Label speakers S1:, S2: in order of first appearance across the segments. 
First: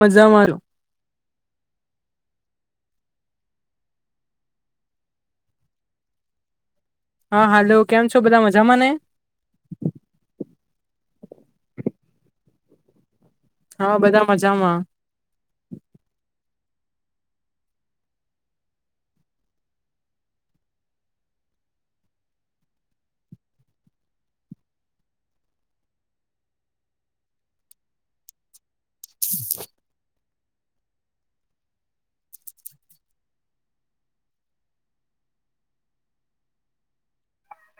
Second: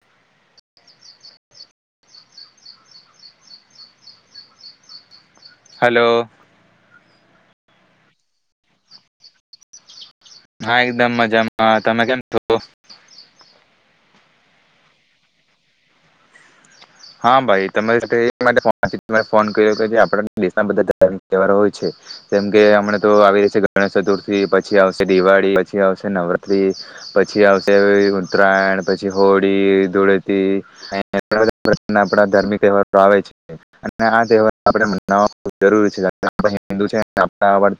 S1: મજા મારો
S2: હલો
S1: હા હાલો કેમ છો બધા મજામાં ને
S2: હા એકદમ મજામાં તમે કેમ છો
S1: હા બધા મજામાં
S2: હા ભાઈ તમે તે એજ માટે ફોન કર કે ફોન કરયો કે આપડા દેશના બધા તહેવારો હોય છે જેમ કે હમણાં તો આવી રહી છે ગણેશ ચતુર્થી પછી આવશે દિવાળી પછી આવશે નવરાત્રી પછી આવશે ઉત્તરાયણ પછી હોળી ઘૂળેટી [unintelligible] ઘરના આપણા ધાર્મિક તહેવારો આવે છે અને આ તહેવાર આપણે મનાવ જરૂરી છે કાર હિન્દુ છે આપ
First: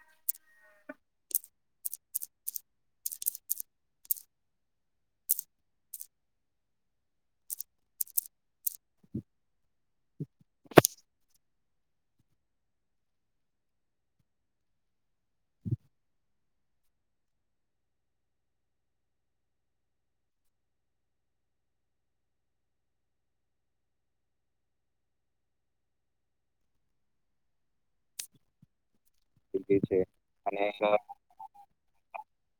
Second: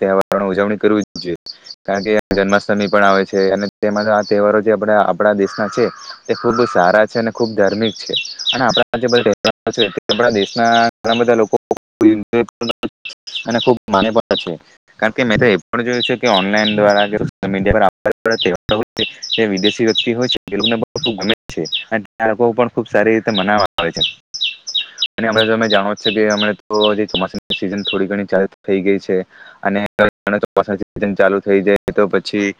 S2: તહેવારો ઉજવણી કરવી જ જોઈએ કારણ કે જન્માષ્ટમી પણ આવે છે અને તેમાં આ તહેવારો જે આપ આપણા દેશના છે તે ખૂબ સારા છે અને ખૂબ ધાર્મિક છે [unintelligible] તે મનાવ આવે છે અને અમે તમે જાણો છો કે અમે તો જે ચોમાસાની સિઝન થોડી ઘણી ચાલુ થઈ ગઈ છે અને તે હવે તો ચોમાસાની સિઝન ચાલુ થઈ જાય તો પછી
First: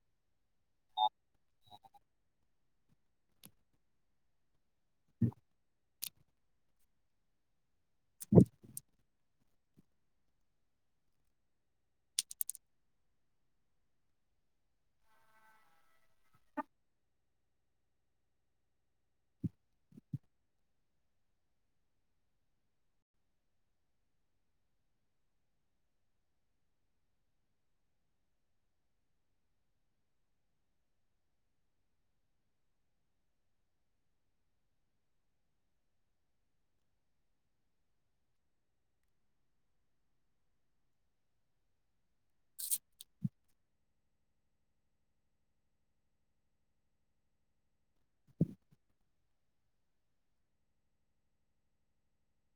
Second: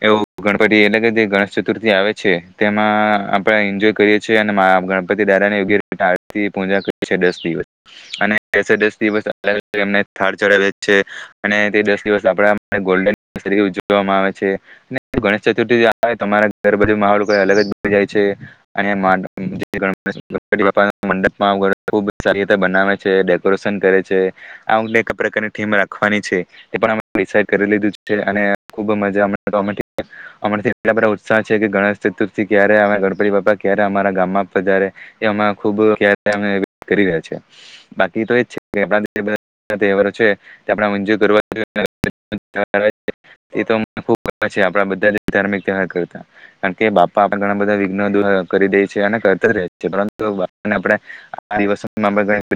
S2: એવું ગણપતિ એટલે કે ગણેશ ચતુર્થી આવે છે તેમાં આપડે એન્જોય કરીએ છીએ અને મારા ગણપતિ દાદ ની વગેરે ટાળ પૂજા કરી છે દસ દિવસ અને કેસે દસે દસ દિવસ અલગ અલગ એમ થાળ ચડાવે છે અને તે દસ દિવસ આપડા ગોલ્ડન ઉજવવામાં આવે છે અને ગણેશ ચતુર્થી આવે તમારા ઘર બધું માહોલ અલગ જ બહુ જાય છે અને તે ગણેપેશ ગણ ગણપતિ બાપાના મંડપમાં ખુબ સારી રીતે બનાવે છે ડેકોરેશન કરે છે આવોને કપડાં કલરની ઘીમ રાખવાની એપણ હવે નિષચય કરી લીઘુ છે અને એ ખૂબ મજાછેડ કરી લીધ છે અને ખુબ મજાટ બધા ઉત્સાહ છે કે ગણેશ ચતુર્થી ક્યારે ગણપતિ બાપા ક્યારે અમારા ગામમાં તો જયારે તેમ ખુબ કરી રહ્યા છે બાકી તો એ છે તહેવા છે આપ મંજૂર બધા ધાર્મિક તતા કારણ કે બાપા આપ ઘણા બધા વિ્ કરી દે છે અને ધી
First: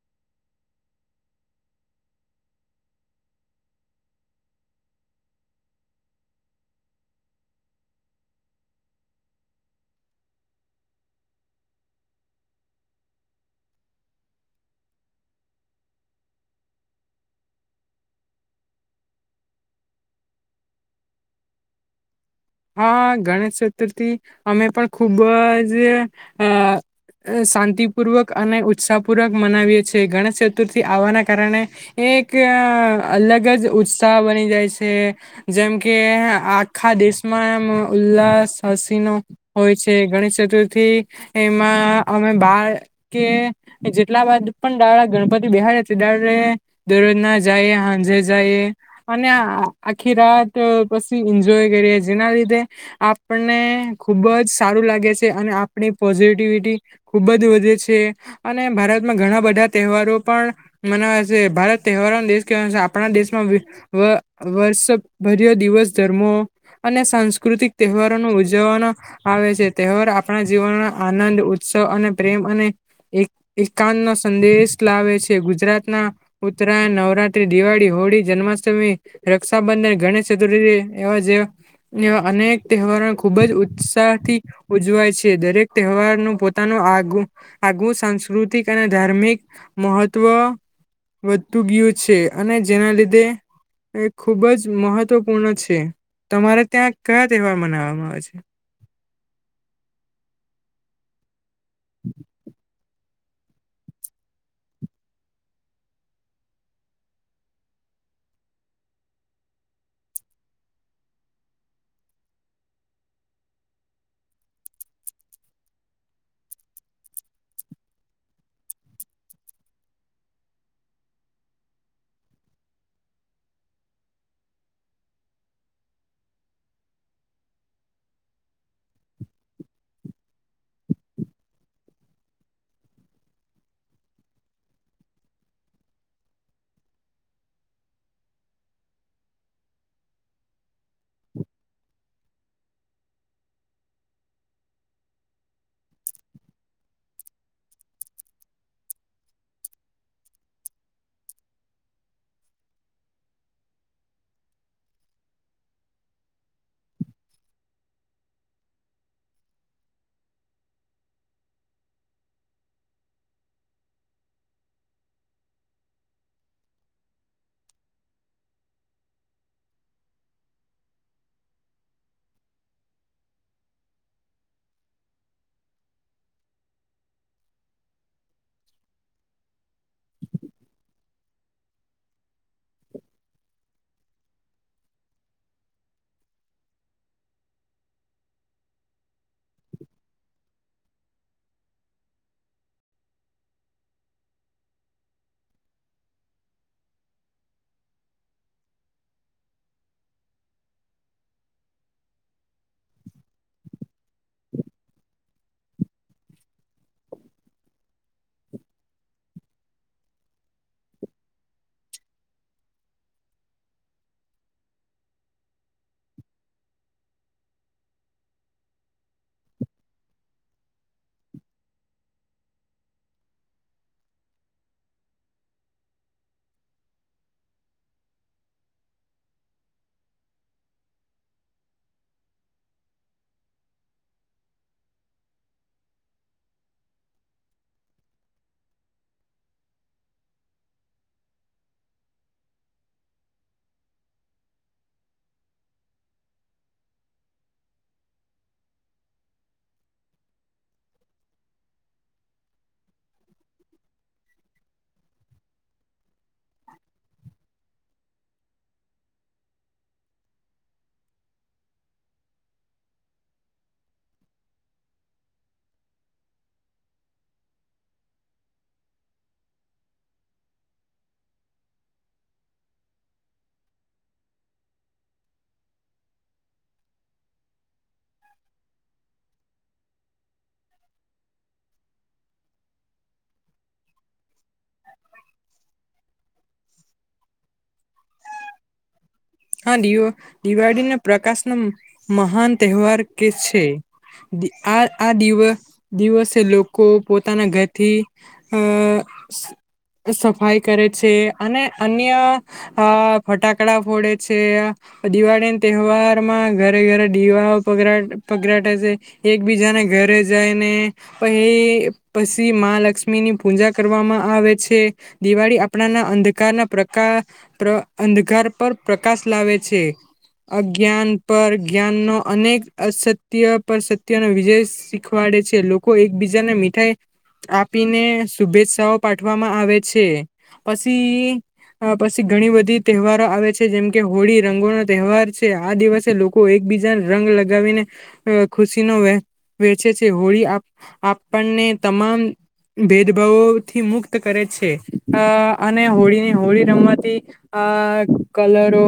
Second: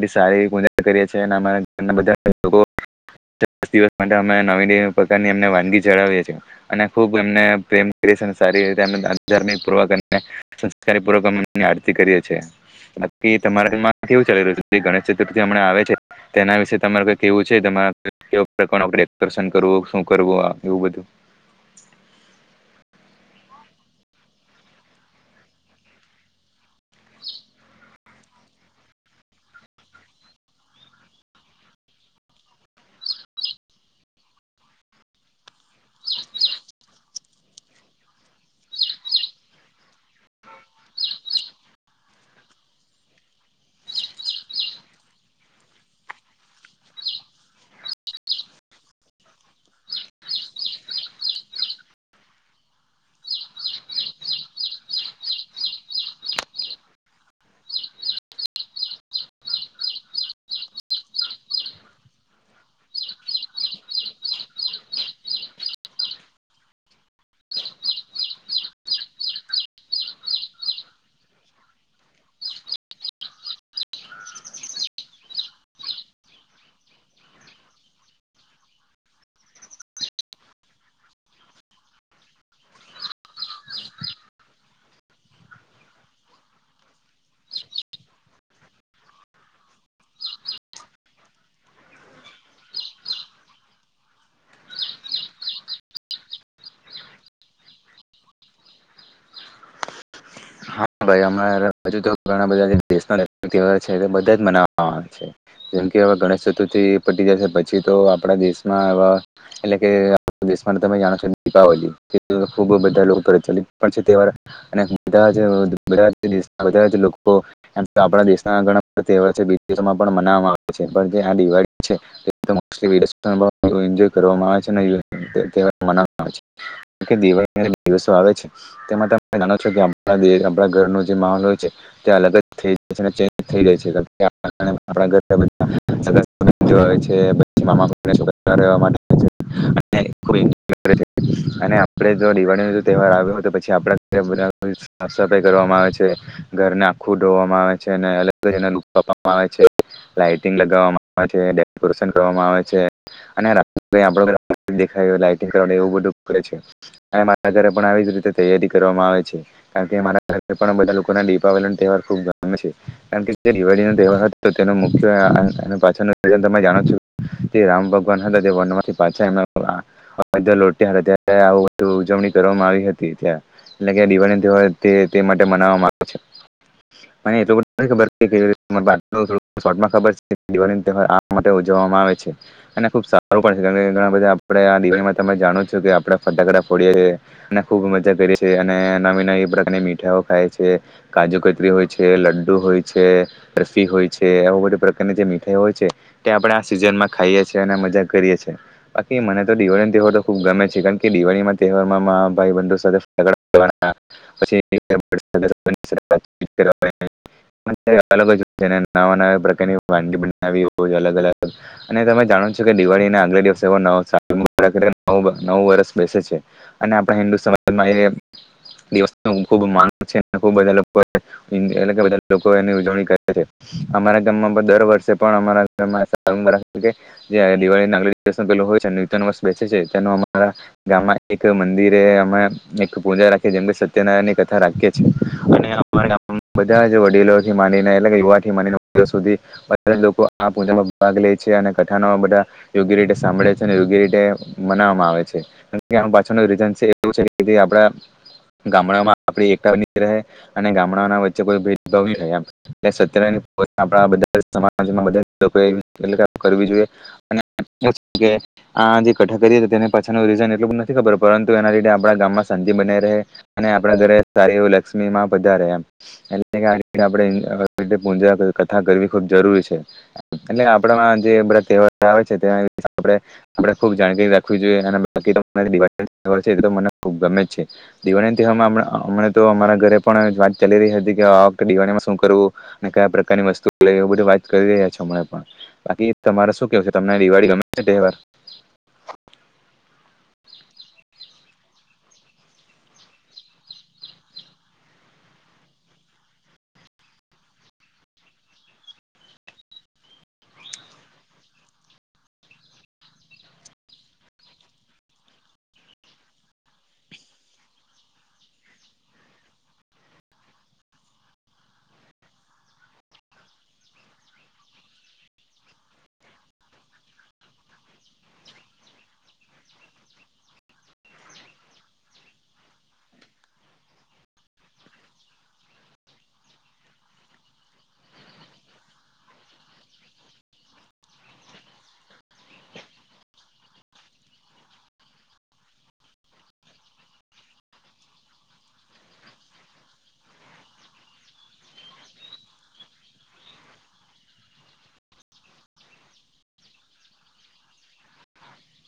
S2: સારી માટે અમે નવી પ્રકાર વાગી ચાવએ અને ખબમ [unintelligible] નેેમ કરી અને સૂર્વકકારૂ ની આરતી કરીએ છીએ બાકી તમારામાં કેવું ચાલી રહ્યું છે જે ગણેશ ચતુર્થી હમણા આવે છે તેના વિશે તમારેઈ કેવું છે તમારે કેવા પ્રકારનુંર્ન કરવું શું કરવું એવું બધું
S1: હ ગણેશ ચતુર્થી અમે પણ ખુબ જ અ શાંતિપૂર્વક અને ઉત્સાહપૂર્વક મનાવીએ છીએ ગણેશ ચતુર્થી આવવાના કારણે એક અલગ જ ઉત્સાહ બની જાય છે જેમ કે આખા દેશ ઉલ્લાસ હસી નો હોય છે ગણેશ ચતુર્થી એમાં અમે બાર કે જેટલા પણ ડાડા ગણપતિ બહડ ડાે દરરોજના જઈએ હાંજે જઈએ અને આખી રાત પછી એન્જોય કરીએ જેના લીધે આપને ખૂબ જ સારું લાગે છે અને આપણી પોઝિટિવિટી ખૂબ જ વધે છે અને ભારતમાં ઘણા બધા તહેવારો પણ મનાવે છે ભારત તહેવારોનો દેશ કવા આપણા દેશમાં વર્ષભર્યો દિવસ ધર્મો અને સકૃતિક તહેવારો ન ઉજવવાનો આવે છે તહેવાર આપણા જીવનમાં આનંદ ઉત્સવ અને પ્રેમ અને એક એકાંત નો સંદેશ લાવે છે ગુજરાતના ઉત્તરાયણ નવરાત્રી દિવાળી હોળી જન્માષ્ટમી રક્ષાબંધન ગણેશ ચતુર્થી એવા જેવા વા અનેક તહેવારો ખૂબ જ ઉત્સાહથી ઉજવાય છે દરેક તહેવારનું પોતાનું આગ આગવું સાંસ્કૃતિક અને ધાર્મિક મહત્વ વધતું ગયું છે અને જેના લીધે ખૂબ જ મહત્વપૂર્ણ છે તમારે ત્યાં કયા તહેવાર મનાવવામાં આવે છે
S2: [unintelligible] હજુ તો ઘણા બધા દેશના તહેવાર છે બધા જ મનાવવામાં આવે છે જેમ કે હવે ગણેશ ચતુર્થી પટી જશે પછી તો આપણા દેશમાંવા એટલે કે દેશમાં તમે જાણો છો દીપાવલી ખૂબ બધા લોકો પ્રચલિત પણ છે તહેવાર અને બધા જ બ બધા જ લોકો આપણા દેશના ઘણા બધા તહેવાર છેમાં પણ મવામાં આવે છે પણ જે આ દિવાળી છેજ કરવામાં આવે છે દિળી દિવસો આવે છે તેમાં તમે જાણો છો કે ઘ જે માહોલ હોય છે તે અલગ જ થઈ જાય છે ચે થઈ જાય છે અને આપ જો દિવાળી ન તહેવાર આવ્યો હોય તો પછી આપ ઘ [unintelligible] સફાઈ કર આવે ઘરને આખું ડોવામાં આવે છે અને અલગ આપવામાં આવે છે લાઈટીગ લગાવવામાં આવે છે ડરેશન કરવામાં આવે છે બેરા ઘરે પણ આવી જ રીતે તૈયારી કરવામાં આવે છે કારણકે એમાના પણ બધા લોકોના દીપાવલી ના તહેવાર ખૂબ ગમે છે કારણ કે જે દિવાળી નો તહેવાર હતો તેનું મુખ્ય અ એના પાછળનુ તમે જાણો છો તે રામ ભગવાન હતા તે વનથી પાછા એમાં આ હતા ત્યારે આવ બધુ ઉજવણી કરવામાં આવી હતી ત્યા એટલે કે દિવાળી કેવાય તે તે માટે મનાવવામાં આવે છે મને એટલુ બધુ નથી ખબર કે કેવી રીતના બાટલો શોર્ટમાં ખબર છે કે દિવાળી તહેવાર આ માટે ઉજવવામાં આવે છે અને ખુબ સારું પણ છે કારણ કે ઘણા બધા આપડે આ દિળીમાં તમે જાણો છો કે આપણે ફટાકડા ફોડીએ અને ખૂબ મજા કરીએ છી અને નવી નવી પ્રકારની મીઠાઈઓ ખાય છે કાજુ કતરી હોય છે લડુ હોય છે બરફી હોય છે એવું બધુ પ્રકારની જે મીઠાઈઓ હોય છે તે આપણેે આ સિઝનમાં ખાઈએ છે અને મજા કરીએ છે બાકી મને તો દિવાળી તહેવાર તો ખૂબ ગમે છે કારણ કે દિવાળીમાં તહેવાર માંમા ભાઈ બંધો સાથે ફટાફટ ફોરવા [unintelligible] અલગ જ છે ને નવા નવા પ્રકારની વાગી બનાવી રોજ અલગ અલગ અને તમે જાણો છો કે દિવાળીના આગલા દિવસે સાલ મુબારક એટલે કે નવું નવુ વર્ષ બેસે છે અને આપણા હિન્દુ સમાજમાં એ દિવસ ખૂબ માગ છે ને ખુબ બધા લોકો એટલે કે વધારે લોકો એની ઉજવણી કરે છે અમારા ગામમાં પણ દર વર્ષે પણ અમારા ગામમાં સાર મુબારક એટલે કે જે દિવાળીના આગલા દિવસે પેલુ હોય છે નુતન વર્ષ બેસે છે તેનું અમારા ગામમાં એક મંદિરે અમે પૂજા રાખે છે, જેમકે સત્યનારાયણની કથા રાખીએ છે, અને અમારા ગામમાં બધા જ વડીલોથી માદીને એટલે કે યુવાથી માદીને સુધી બધા લોકો આ પૂજામાં ભાગ લે છે અને કથાનો બધા યોગ્ય રીતે સાંભળે છે, અને યોગ્ય રીતે મનાવામાં આવે છે અને કે પાછળનુ રીજન છે એવું છે કે જે આપડા ગામડામાં આપડી એકરની રહે અને ગામડાના વચ્ચે કો ભેદભાવની થાય એમ કે સત્ય નારાયણ આપણા બધાજ સમાજમાં બધાજ લોકોએ એટલે કે આ કરવી જોઈ અને આ જે કઠા કરી તેના પાછળનુ રીઝન એટલું બધું નથી ખબર પરંતુ એના લીધે આપણા ગામમાં શાંતિ બને રહે અને આપણા ઘરે સારી એવ લક્ષ્મી માં પધારે એમ એટલે કે આવી રીતે આપડે એની આવી રીતે પુજા કથા કરવી ખૂબ જરૂરી છે, એટલે આપણામાં જે બધા તહેવાર આવે છે, તે આપડે ખુબ જાણકારી રાખવી જોઈએ અને બાકી તો મને ખબ ગમે છે દિવાળીના તહેવારમાં અમણા અમણા તો અમારા ઘરે પણ વાત ચાલી રહી હતી કે આ વખતે દિવાળીમાં શું કરવું અને કયા પ્રકારની વસ્તુ લઈ લેવ બધું વાત કરી રહ્યા છે હમણાં પણ બાકી તમારે શું કેવું છે તમને દિવાળી ગમે છે તહેવાર
S1: હા દિવ દિવાળીને પ્રકાશ ન મહાન તહેવાર કે છે દિ આ આ દિવ દિવસે લોકો પોતાના ઘરથી અ સફાઈ કરે છે અને અન્ય અ ફટાકડા ફોડે છે દિવાળીના તહેવારમાં ઘરે ઘરે દિવાઓ પગરાવે પગડાટે છે એકબીજાને ઘરે જાયને પહી પછી મહા લક્ષ્મીની પૂજા કરવામાં આવે છે દિવાળી આપણાના અંધકારના પ્રકા પ્ર અંધકાર પર પ્રકાશ લાવે છે અજ્ઞાન પર જ્ઞાનનો અનેક અસત્ય પર સત્યનો વિજય શીખવાડે છે લોકો એકબીજાને મીઠાઈ આપીને શુભેચ્છાઓ પાઠવામાં આવે છે પછી અ પછી ઘણી બધી તહેવારો આવે છે. તે જેમ કે હોળી રંગોનો તહેવાર છે આ દિવસે લોકો એકબીજાને રંગ લગાવીને અ ખુશીનો વેહ વેચે છે, હોળી આપ આપણને તમામ ભેદભાવોથી મુક્ત કરે છે, અ અને હોળીની હોળી રમવાથી, અ કલરો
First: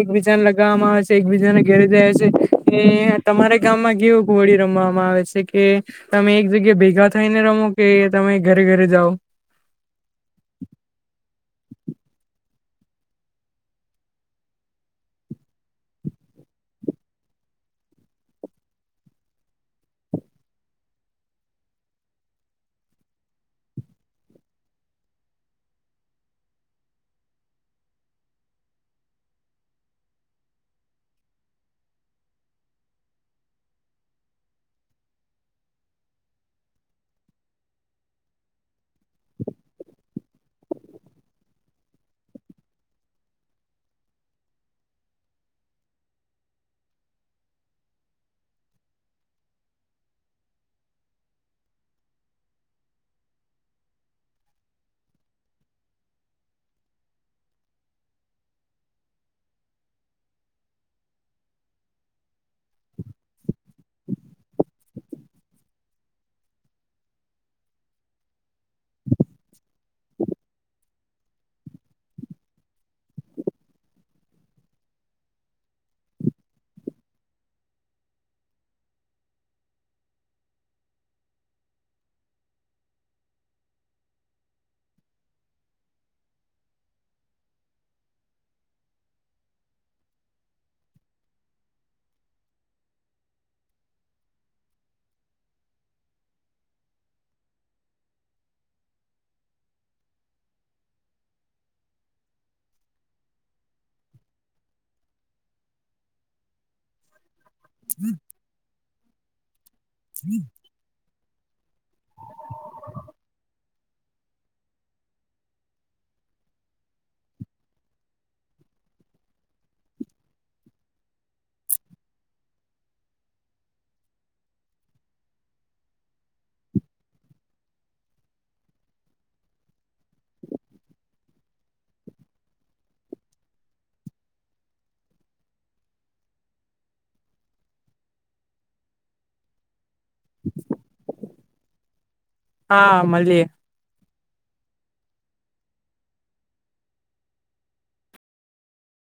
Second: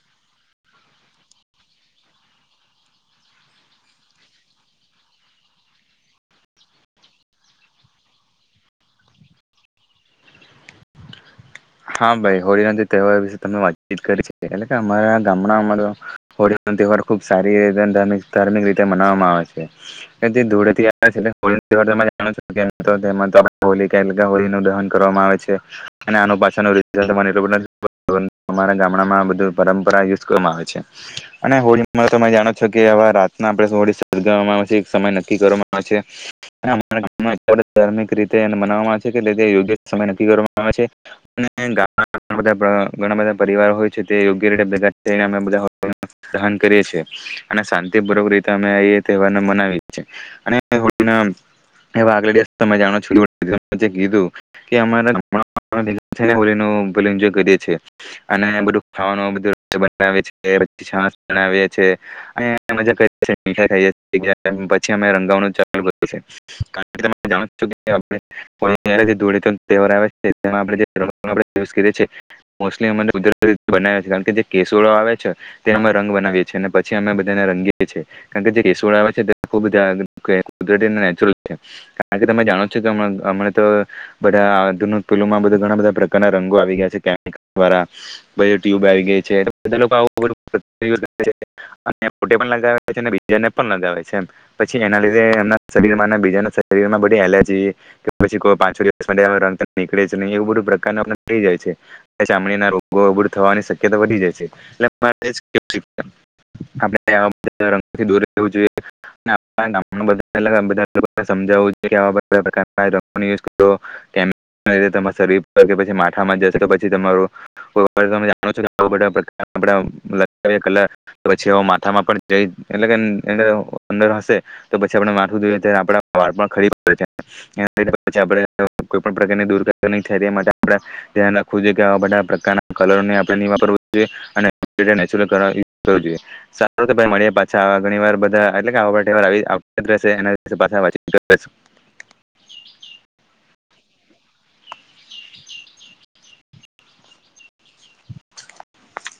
S1: એકબીજાને લગાવવામાં આવે છે એકબીજાને ઘરે જાય છે કે તમારા ગામમાં કેવું હોળી રમવામાં આવે છે કે તમે એક જગ્યા ભેગા થઈને રમો, કે તમે ઘરે ઘરે જાઓ
S2: હા ભાઈ હોળીનો જે તહેવાર વિશે તમે વાતચીત કરી છે એટલે કે અમારા ગામના મતલબ હોળીનો તહેવાર ખુબ સારી રીતે અને ધાર્મિક રીતે મનાવામાં આવે છે અને તે ધૂળેથી આવે છે એ હોળીનો તહેવાર હોળીનું દહન કરવામાં આવે છે અને આનો પા પાછળનુ રીઝન તો મને એટલુ બધુ નથી [inaudible] અમારા ગામડામાં આ બધું પરંપરા યુસ કરવામાં આવે છે અને હોળીમાં તમે જાણો છો કે રાતના આપણે હોળી સળગાવામા આવે છે એક સમય નક્કી કરવામાં આવે છે ધાર્મિક રીતે એને મનાવામાં આવે છે કે ટે ટે યોગ્ય સમય નક્કી કરવામાં આવે છે. [inaudible] ઘણા બધા પરિવારો હોય છે તે યોગ્ય રીતે ભેગા થયને અમે બધા દહન કરીએ છે અને શાંતિપૂર્વક રીતે અમે એ તહેવાર મનાવીએ છે અને હોળીનો તેના આગલા દિવસે તમે જાણો છો કીધું કે અમારા છે અને હોળીનુ પેલુ ઈનજોય કરીએ છે અને બધું ખાવાનું બધું [inaudible] છાશ બનાવીયે છે [inaudible] પછી અમે રંગાવાનુુ જયારે ધુળેટી તહેવાર આવે છે તેમાં આપણે જે [unintelligible] યુસ કરીએ છે મોકલી એમે તો કુદરતી રીતે બનાવે છે કારણ કે જે કેસુડો આવે છે તેનો રંગ બનાવીએ છે ને પછી અમે બધાને રંગીએ છે કારણ કે જે કેસુડો આવે છે તે ખબુ નેચરલ છે કારણ તમે જાણો છો કે અમણા, અમે તો બધા આધુનિક પેલુમાં બધા ઘણા બધા પ્રકારના રંગો આવી ગયા છે કેમ વારા બધી ટ્યુબ આવી ગઈ છે [inaudible] બધા લોકો આવુ બધું [inaudible] કારણે છે ને બીજાને પણ લગાવ છે એમ પછી એના લીધે એમના શરીરમાંના બીજા શરીરમાં બધી એલર્જી, કે પછી કો પાંચો દિવસ માટે રંગ નીકળે જ નહી એવું બધું બધુ પ્રકારના થય જાય છે ચામડીના રોગો થવાની શક્યતા વધી જાય છે એટલે [inaudible] આપડે આવા રંગથી દોર રહેવું જોઈએ. ના [inaudible] એટલે કે બધા લોકો આપણે સમજાવું કે આવા બધા પ્રકારના રંગોની યુસ કરો તેના લીધે તમારા શરીર પછી માથામાં જશે તો પછી તમારુ તો જાણો છો કે બધા પ્રકાર આવા બધા લટકાવ્યા કરલા પછી અ માથામાં પણ જઈ એટલે કે અંદર અંદર હશે તો પછી આપણુ માથું જે હોય તે આપણા વાળ પણ ખળી પડે છે પછી આપણે કોઈ પણ પ્રકારની દૂર થેરીયા માટે આપણે ધ્યાન રાખવું જોઈએ કેવા બધા પ્રકારના કલર ઓને આપણે ની વાપરવુ જોઈએ અને જે નેચરલ કલર એ કરવો જોઈએ સારુ તો ભાઈ મળીએ પાછા ઘણી વાર બધા એટલે કે આવા બધા તહેવાર આવી આવ યાદ રેસે એના ભાષા વાંચી [inaudible]
S1: હા મલીએ